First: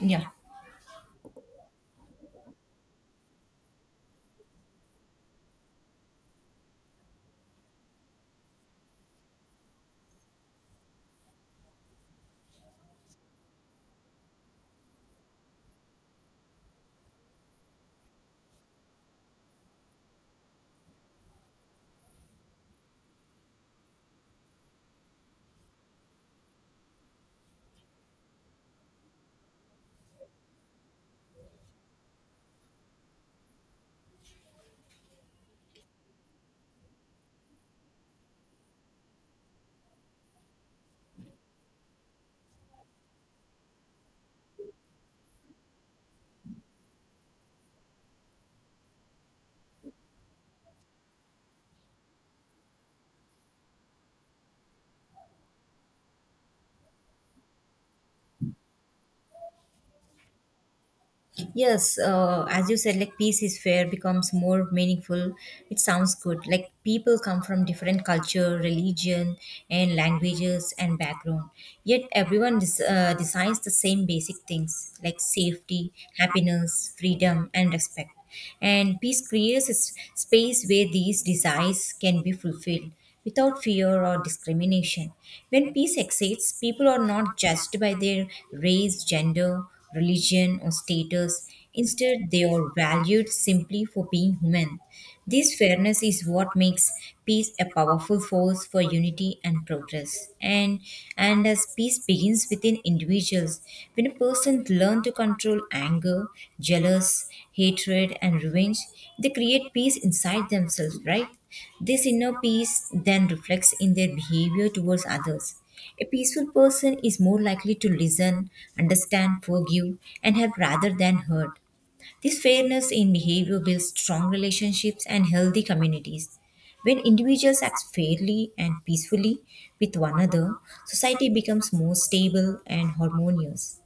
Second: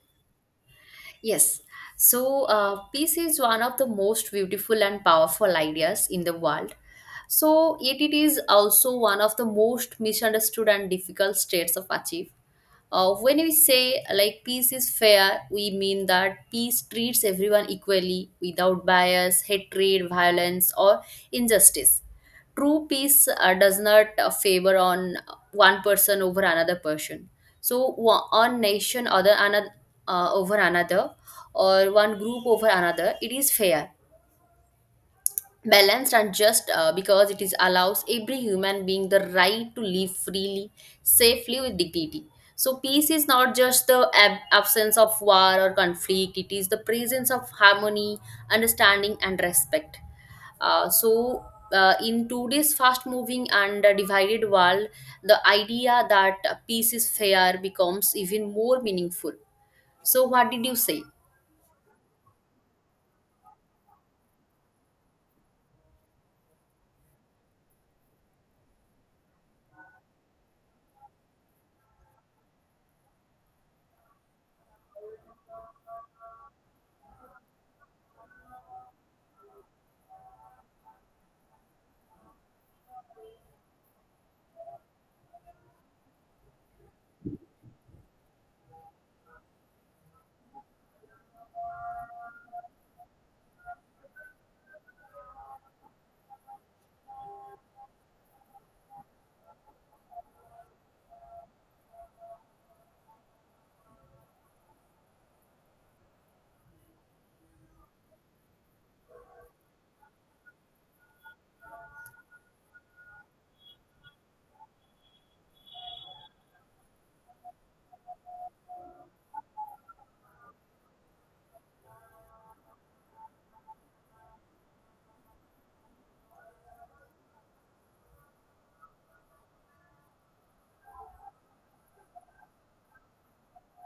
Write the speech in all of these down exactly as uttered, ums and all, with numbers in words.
Yeah. Yes. So, uh, peace is one of the most beautiful and powerful ideas in the world. So, yet it is also one of the most misunderstood and difficult states of achieve. Uh, when we say like peace is fair, we mean that peace treats everyone equally without bias, hatred, violence, or injustice. True peace uh, does not uh, favor on one person over another person so wa- one nation other another uh, over another, or one group over another. It is fair, balanced, and just uh, because it is allows every human being the right to live freely, safely with dignity. So peace is not just the ab- absence of war or conflict; it is the presence of harmony, understanding, and respect. Uh, so, uh, in today's fast moving and uh, divided world, the idea that uh, peace is fair becomes even more meaningful. So, what did you say? Yes, uh, as you said, like peace is fair becomes more meaningful. It sounds good. Like people come from different culture, religion, and languages and background. Yet everyone des- uh, designs the same basic things like safety, happiness, freedom, and respect. And peace creates a s- space where these desires can be fulfilled without fear or discrimination. When peace exists, people are not judged by their race, gender, religion, or status. Instead, they are valued simply for being human. This fairness is what makes peace a powerful force for unity and progress. And, and as peace begins within individuals, when a person learns to control anger, jealous, hatred, and revenge, they create peace inside themselves, right? This inner peace then reflects in their behavior towards others. A peaceful person is more likely to listen, understand, forgive, and help rather than hurt. This fairness in behavior builds strong relationships and healthy communities. When individuals act fairly and peacefully with one another, society becomes more stable and harmonious.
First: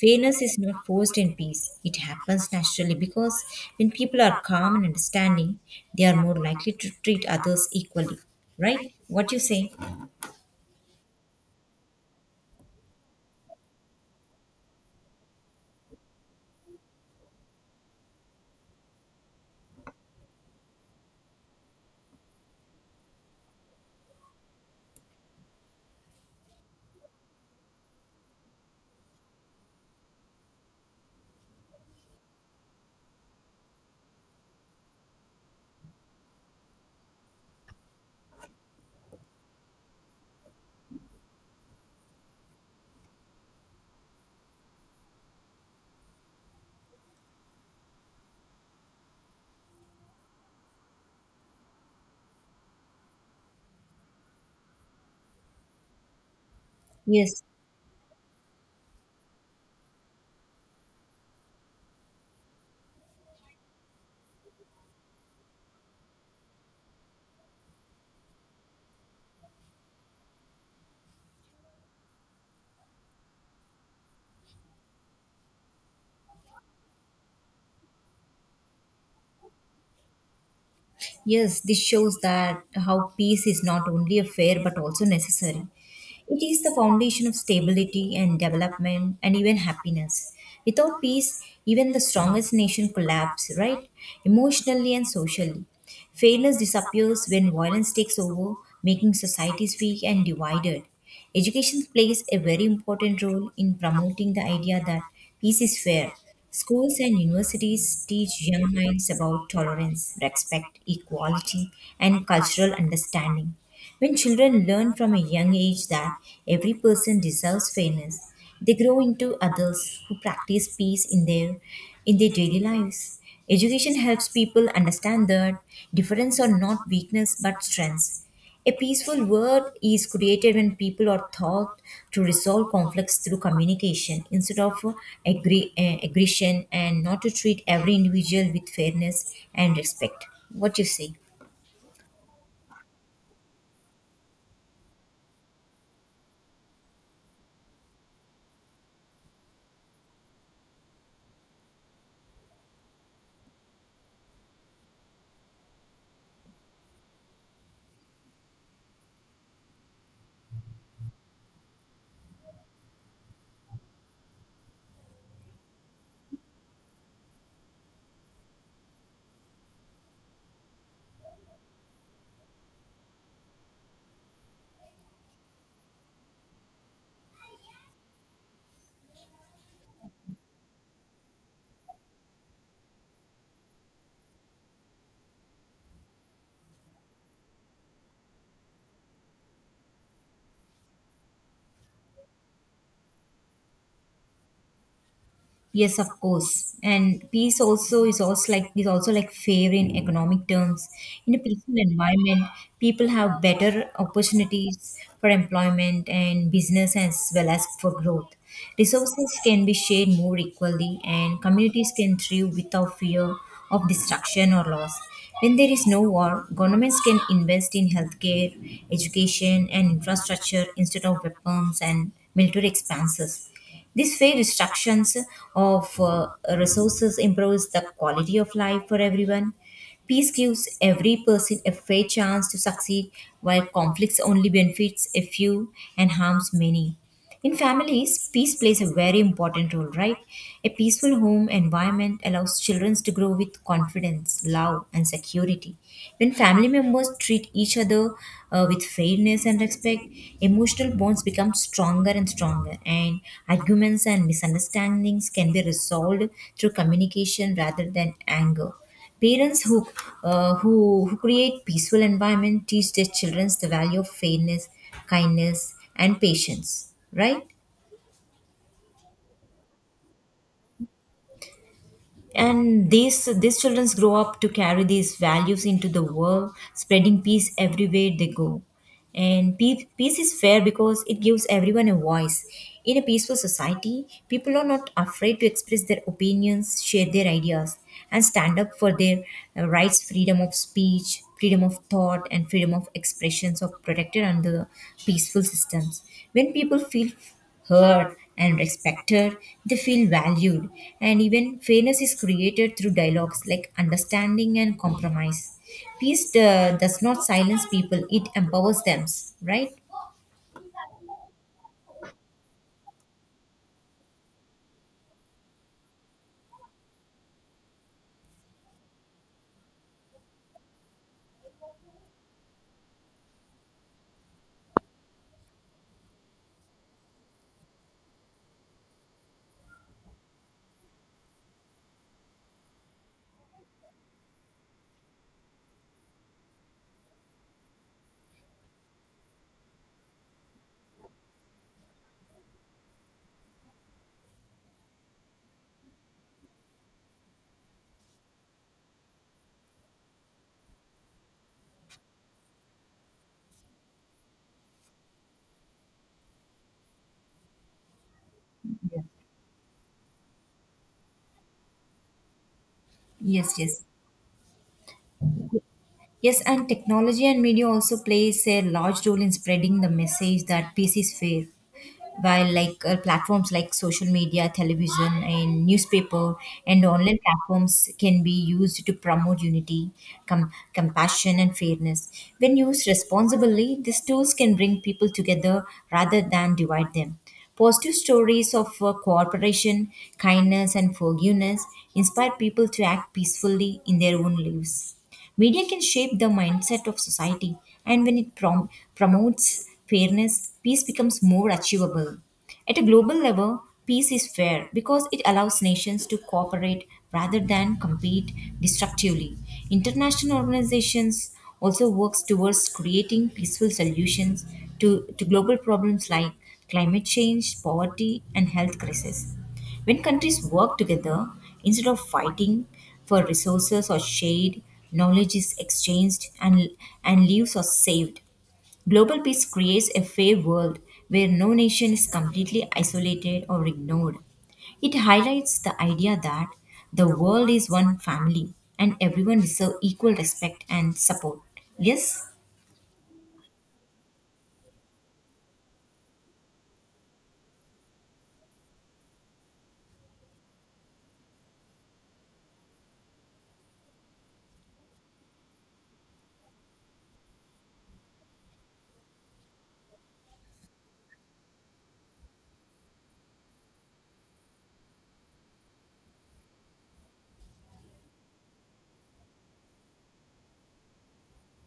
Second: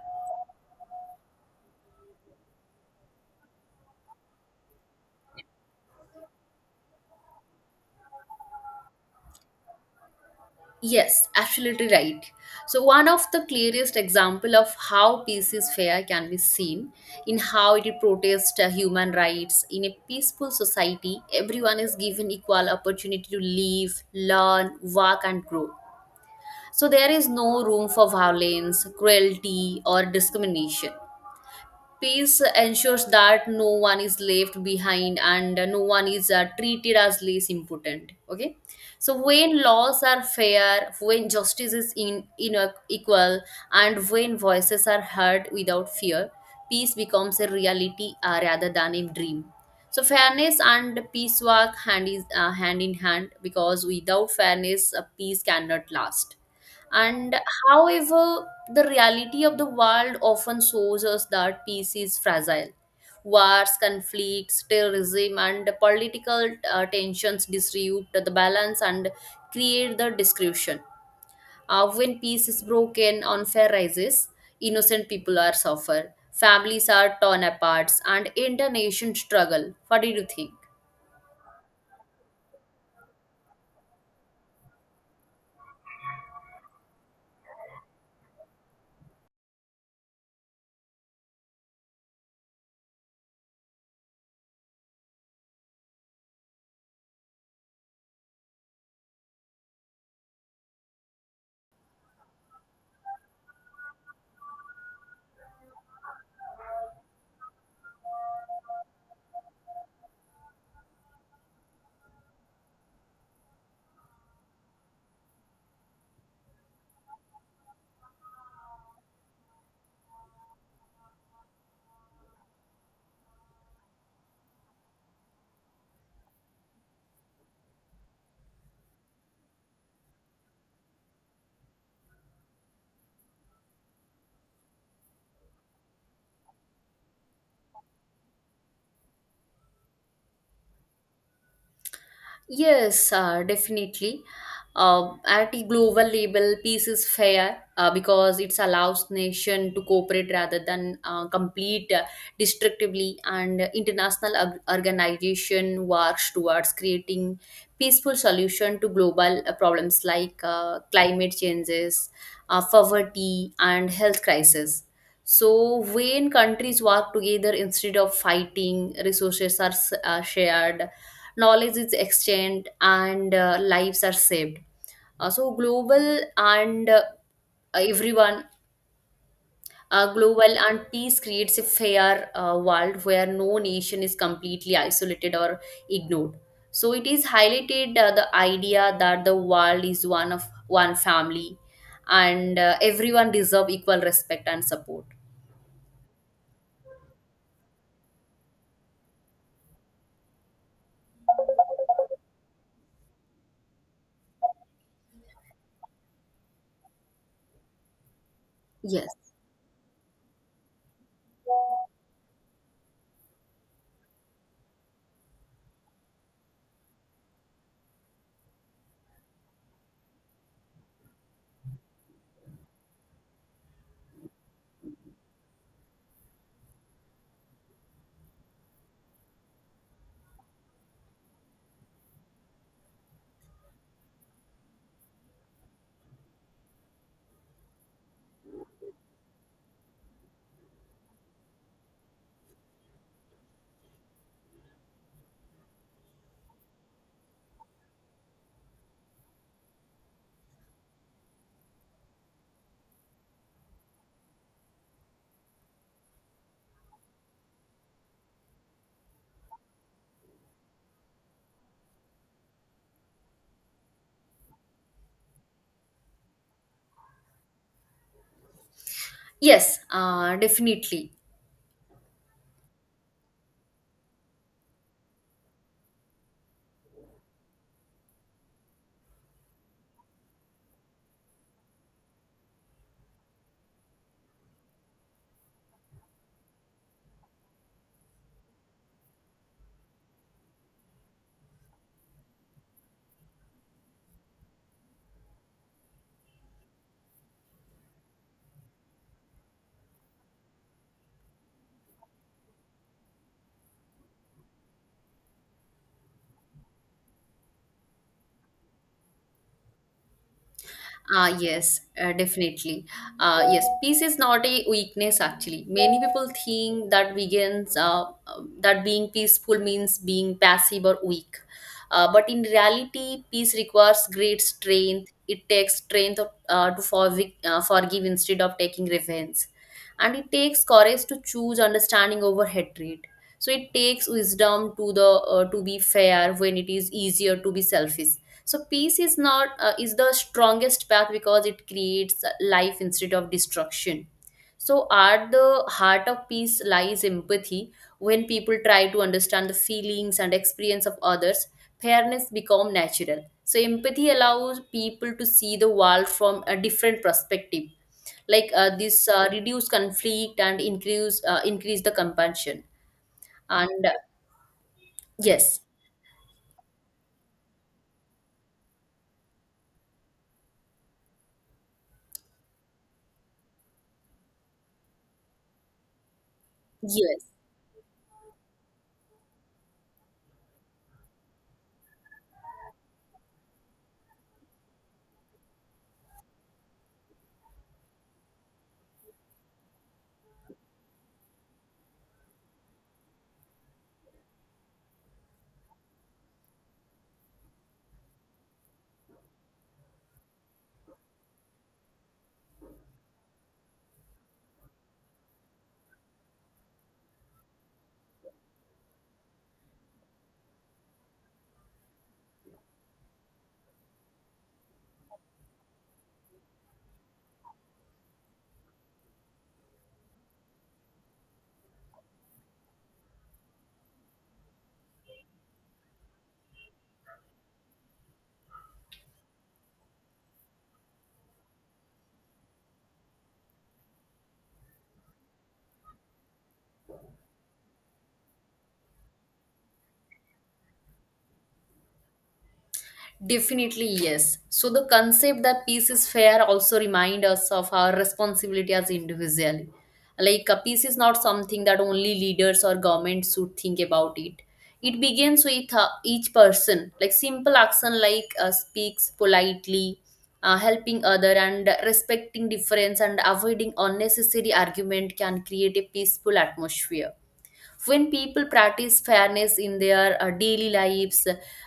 Fairness is not forced in peace, it happens naturally because when people are calm and understanding, they are more likely to treat others equally. Right? What you say? Yes, absolutely right. So, one of the clearest example of how peace is fair can be seen in how it protests uh, human rights. In a peaceful society, everyone is given equal opportunity to live, learn, work, and grow. So there is no room for violence, cruelty, or discrimination. Peace ensures that no one is left behind and no one is uh, treated as less important. Okay, so when laws are fair, when justice is in, in equal, and when voices are heard without fear, peace becomes a reality uh, rather than a dream. So fairness and peace work hand is uh, hand in hand because without fairness, uh, peace cannot last. And Yes. however, the reality of the world often shows us that peace is fragile. Wars, conflicts, terrorism, and political uh, tensions disrupt the balance and create the destruction. Uh, when peace is broken, unfair rises, innocent people are suffer, families are torn apart, and entire nations struggle. What do you think? Yes, this shows that how peace is not only a fair but also necessary. It is the foundation of stability and development and even happiness. Without peace, even the strongest nation collapse, right? Emotionally and socially. Fairness disappears when violence takes over, making societies weak and divided. Education plays a very important role in promoting the idea that peace is fair. Schools and universities teach young minds about tolerance, respect, equality, and cultural understanding. When children learn from a young age that every person deserves fairness, they grow into adults who practice peace in their in their daily lives. Education helps people understand that difference are not weakness but strengths. A peaceful world is created when people are taught to resolve conflicts through communication instead of agree, uh, aggression and not to treat every individual with fairness and respect. What you say? Yes, uh, definitely. Uh, at a global level, peace is fair uh, because it allows nation to cooperate rather than uh, complete uh, destructively, and international org- organization works towards creating peaceful solution to global uh, problems like uh, climate changes, uh, poverty, and health crisis. So, when countries work together instead of fighting, resources are s- uh, shared, knowledge is exchanged, and uh, lives are saved. Uh, so global and uh, everyone uh, Global and peace creates a fair uh, world where no nation is completely isolated or ignored. So it is highlighted uh, the idea that the world is one of one family, and uh, everyone deserve equal respect and support. Yes, of course. And peace also is also like is also like fair in economic terms. In a peaceful environment, people have better opportunities for employment and business as well as for growth. Yes. Resources can be shared more equally and communities can thrive without fear of destruction or loss. When there is no war, governments can invest in healthcare, education and infrastructure instead of weapons and military expenses. This fair distributions of uh, resources improves the quality of life for everyone. Peace gives every person a fair chance to succeed, while conflicts only benefits a few and harms many. In families, peace plays a very important role, right? A peaceful home environment allows children to grow with confidence, love, and security equality. When family members treat each other uh, with fairness and respect, emotional bonds become stronger and stronger, and arguments and misunderstandings can be resolved through communication rather than anger. Parents who, uh, who, who create peaceful environment teach their children the value of fairness, kindness, and patience, right? Yes uh, definitely And these these children grow up to carry these values into the world spreading peace everywhere they go. And peace, peace is fair because it gives everyone a voice. In a peaceful society, people are not afraid to express their opinions, share their ideas, and stand up for their uh, rights. Freedom of speech, freedom of thought, and freedom of expressions are protected under peaceful systems. When people feel heard and respected, they feel valued. And even fairness is created through dialogues like understanding and compromise. Peace uh, does not silence people, it empowers them, right? Ah, yes, uh, definitely. Uh, yes, peace is not a weakness actually. Many people think that vegans, uh, uh, that being peaceful means being passive or weak. Uh, but in reality, peace requires great strength. It takes strength of, uh, to forgive, uh, forgive instead of taking revenge. And it takes courage to choose understanding over hatred. So it takes wisdom to the uh, to be fair when it is easier to be selfish. So peace is not uh, is the strongest path because it creates life instead of destruction. So at the heart of peace lies empathy. When people try to understand the feelings and experience of others, fairness become natural. So empathy allows people to see the world from a different perspective. like uh, Yeah. this uh, reduce conflict and increase uh, increase the compassion. Yes, yes. And uh, Yes. Yes, and technology and media also plays a large role in spreading the message that peace is fair. While, like, uh, platforms like social media, television, and newspaper, and online Yes. platforms can be used to promote unity, com- compassion, and fairness. When used responsibly, these tools can bring people together rather than divide them. Positive stories of uh, cooperation, kindness, and forgiveness inspire people to act peacefully in their own lives. Media can shape the mindset of society, and when it prom- promotes fairness, peace becomes more achievable. At a global level, peace is fair because it allows nations to cooperate rather than compete destructively. International organizations also works towards creating peaceful solutions to, to global problems like climate change, poverty, and health crisis. When countries work together, instead of fighting for resources or shade, knowledge is exchanged, and, and lives are saved. Global peace creates a fair world where no nation is completely isolated or ignored. It highlights the idea that the world is one family and everyone deserves equal respect and support. Yes? Definitely, yes. So the concept that peace is fair also remind us of our responsibility as individually. Like a peace is not something that only leaders or governments should think about it. It begins with uh, each person. Like simple action like uh, speaks politely, uh, helping other and respecting difference and avoiding unnecessary argument can create a peaceful atmosphere when people practice fairness in their uh, daily lives,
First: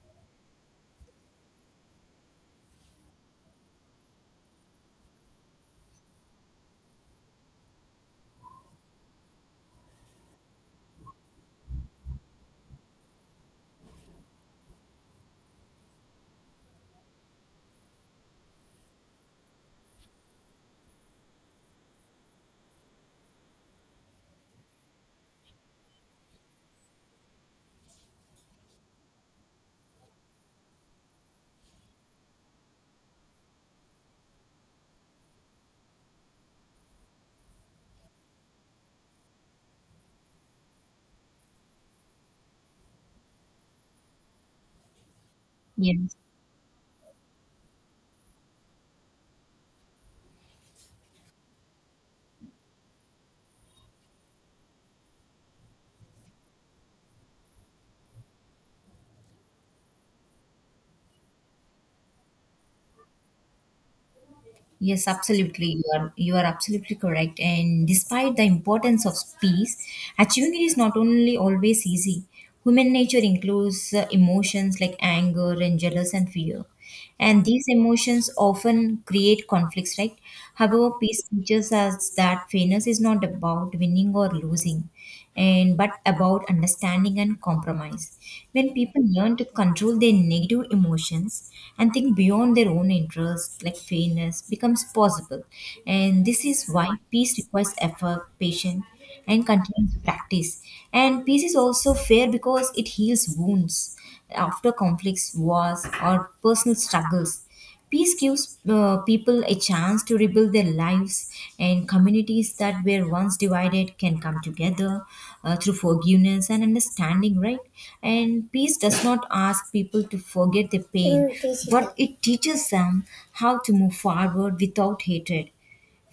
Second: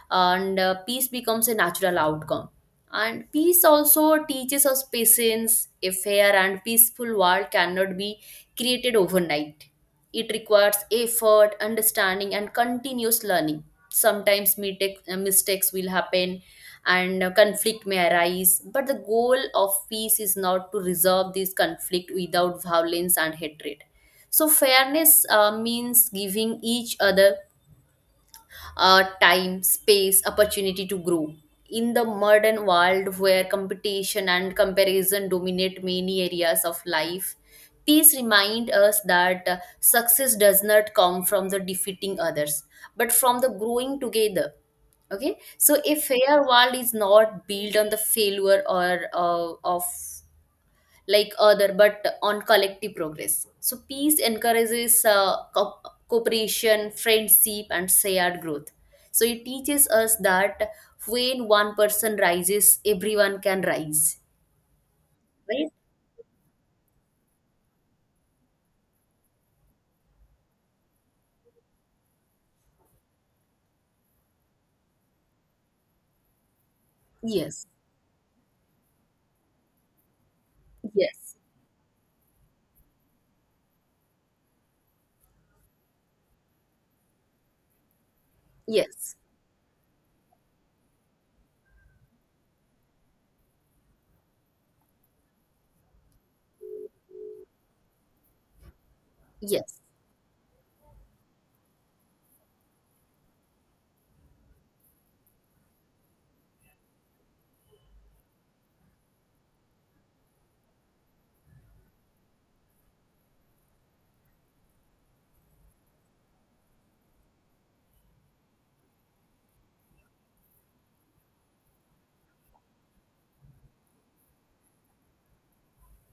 and uh, peace becomes a natural outcome. And peace also teaches us patience. A fair and peaceful world cannot be created overnight. It requires effort, understanding, and continuous learning. Sometimes mistake- uh, mistakes will happen, and uh, conflict may arise, but the goal of peace is not to resolve this conflict without violence and hatred. So, fairness uh, means giving each other uh, time, space, opportunity to grow. In the modern world where competition and comparison dominate many areas of life, peace reminds us that uh, success does not come from the defeating others, but from the growing together. Okay, so a Yes. fair world is not built on the failure or uh, of like other but on collective progress. So peace encourages uh, co- cooperation, friendship, and shared growth. So it teaches us that when one person rises, everyone can rise. Yes, absolutely. Right. You are you are absolutely correct. And despite the importance of peace, achieving it is not only always easy. Human nature includes uh, emotions like anger and jealous and fear, and these Yes. emotions often create conflicts. Right. However, peace Yes. teaches us that fairness is not about winning or losing, and but about understanding and compromise. When people Yes. learn to control their negative emotions and think beyond their own interests, like fairness becomes possible, and this is why peace requires effort, patience, and Yes. continuous practice. And peace is also fair because it heals wounds after conflicts, wars, or personal struggles. Peace gives uh, people a chance to rebuild their lives, and communities that were once divided can come together uh, through forgiveness and understanding, right? And peace does not ask people to forget their pain, but it teaches them how to move forward without hatred.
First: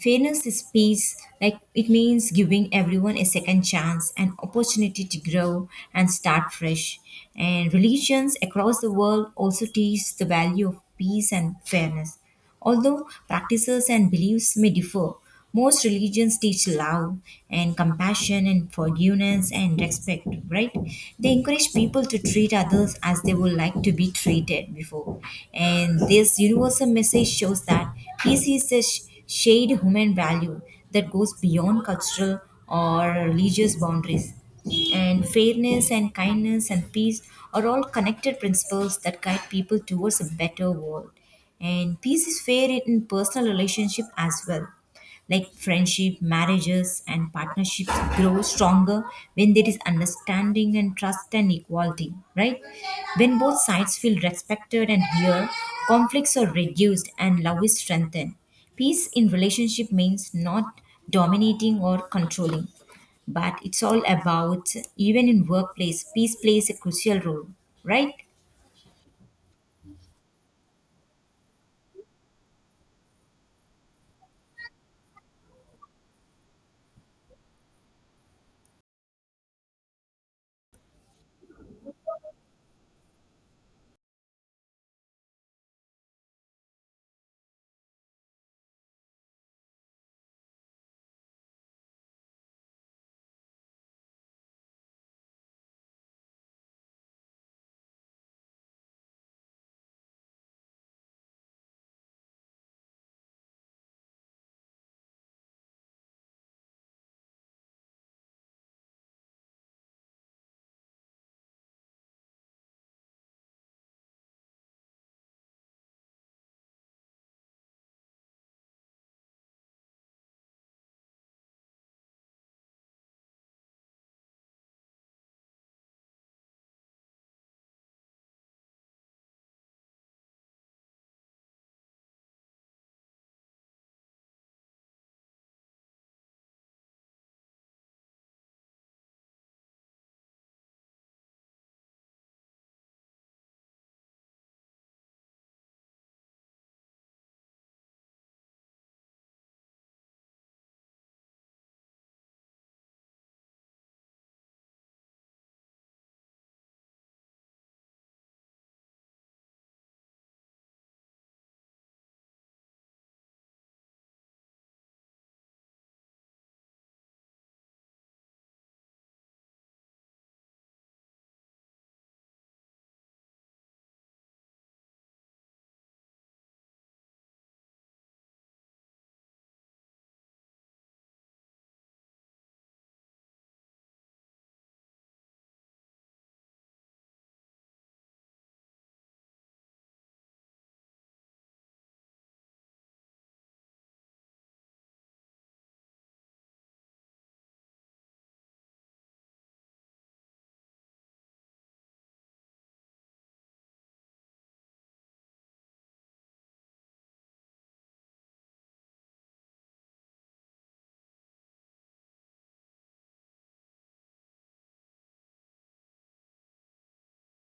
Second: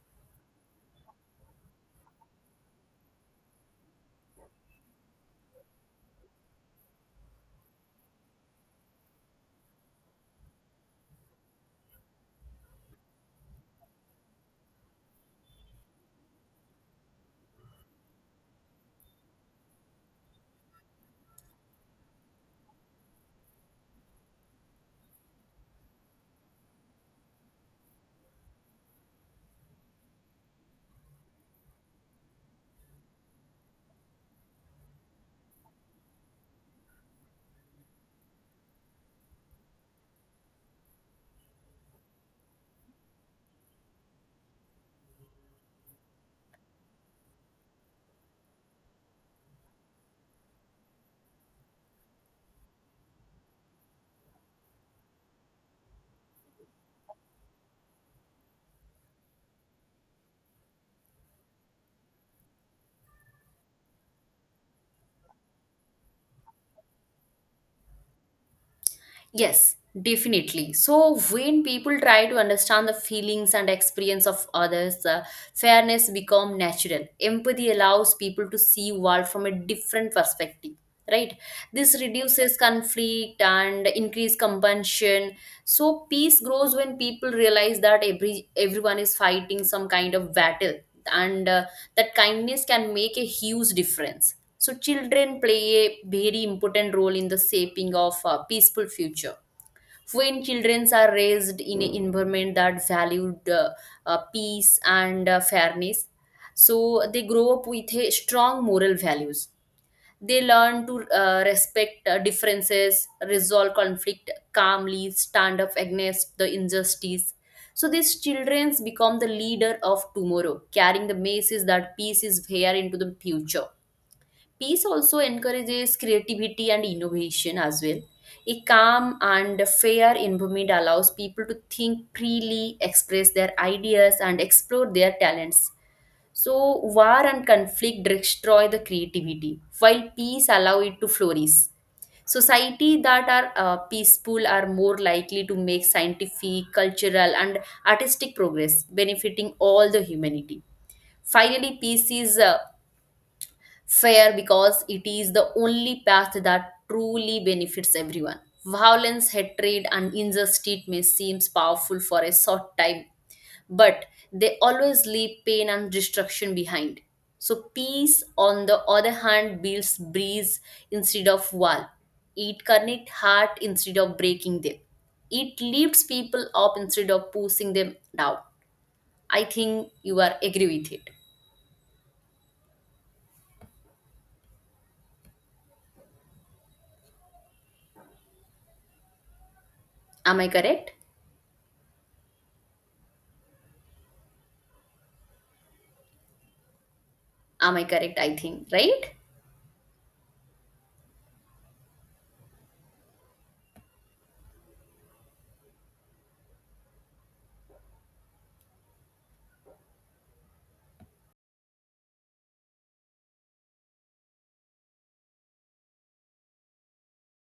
Fairness is peace, like it means giving everyone a second chance, an opportunity to grow and start fresh. And religions across the world also teach the value of peace and fairness. Although practices and beliefs may differ, most religions teach love and compassion and forgiveness and respect, right? They encourage people to treat others as they would like to be treated before. And this universal message shows that peace is a sh- shared human value that goes beyond cultural or religious boundaries. And fairness and kindness and peace are all connected principles that guide people towards a better world. And peace is fair in personal relationship as well, like friendship, marriages, and partnerships grow stronger when there is understanding and trust and equality, right? When both sides feel respected and heard, conflicts are reduced and love is strengthened. Peace in relationship means not dominating or controlling, but it's all about even in workplace peace plays a crucial role, right? Yes, definitely. So, when people try to understand the feelings and experience of others, uh, fairness become natural. Empathy allows people to see world from a different perspective, right? This reduces conflict and increase compassion. So, peace grows when people realize that every everyone is fighting some kind of battle, and uh, that kindness can make a huge difference. So children play a very important role in the shaping of a peaceful future. When children are raised in an environment that valued uh, uh, peace and uh, fairness, so they grow up with a strong moral values. They learn to uh, respect uh, differences, resolve conflict calmly, stand up against the injustice. So these children become the leader of tomorrow, carrying the message that peace is here into the future. Peace also encourages creativity and innovation as well. A calm and fair environment allows people to think freely, express their ideas, and explore their talents. So, war and conflict destroy the creativity, while peace allow it to flourish. Society that are uh, peaceful are more likely to make scientific, cultural, and artistic progress, benefiting all the humanity. Finally, peace is uh, fair because it is the only path that truly benefits everyone. Violence, hatred, and injustice may seem powerful for a short time, but they always leave pain and destruction behind. So, peace, on the other hand, builds breeze instead of wall. It connects heart instead of breaking them. It lifts people up instead of pushing them down. I think you are agree with it. Am I correct? Am I correct? I think, right?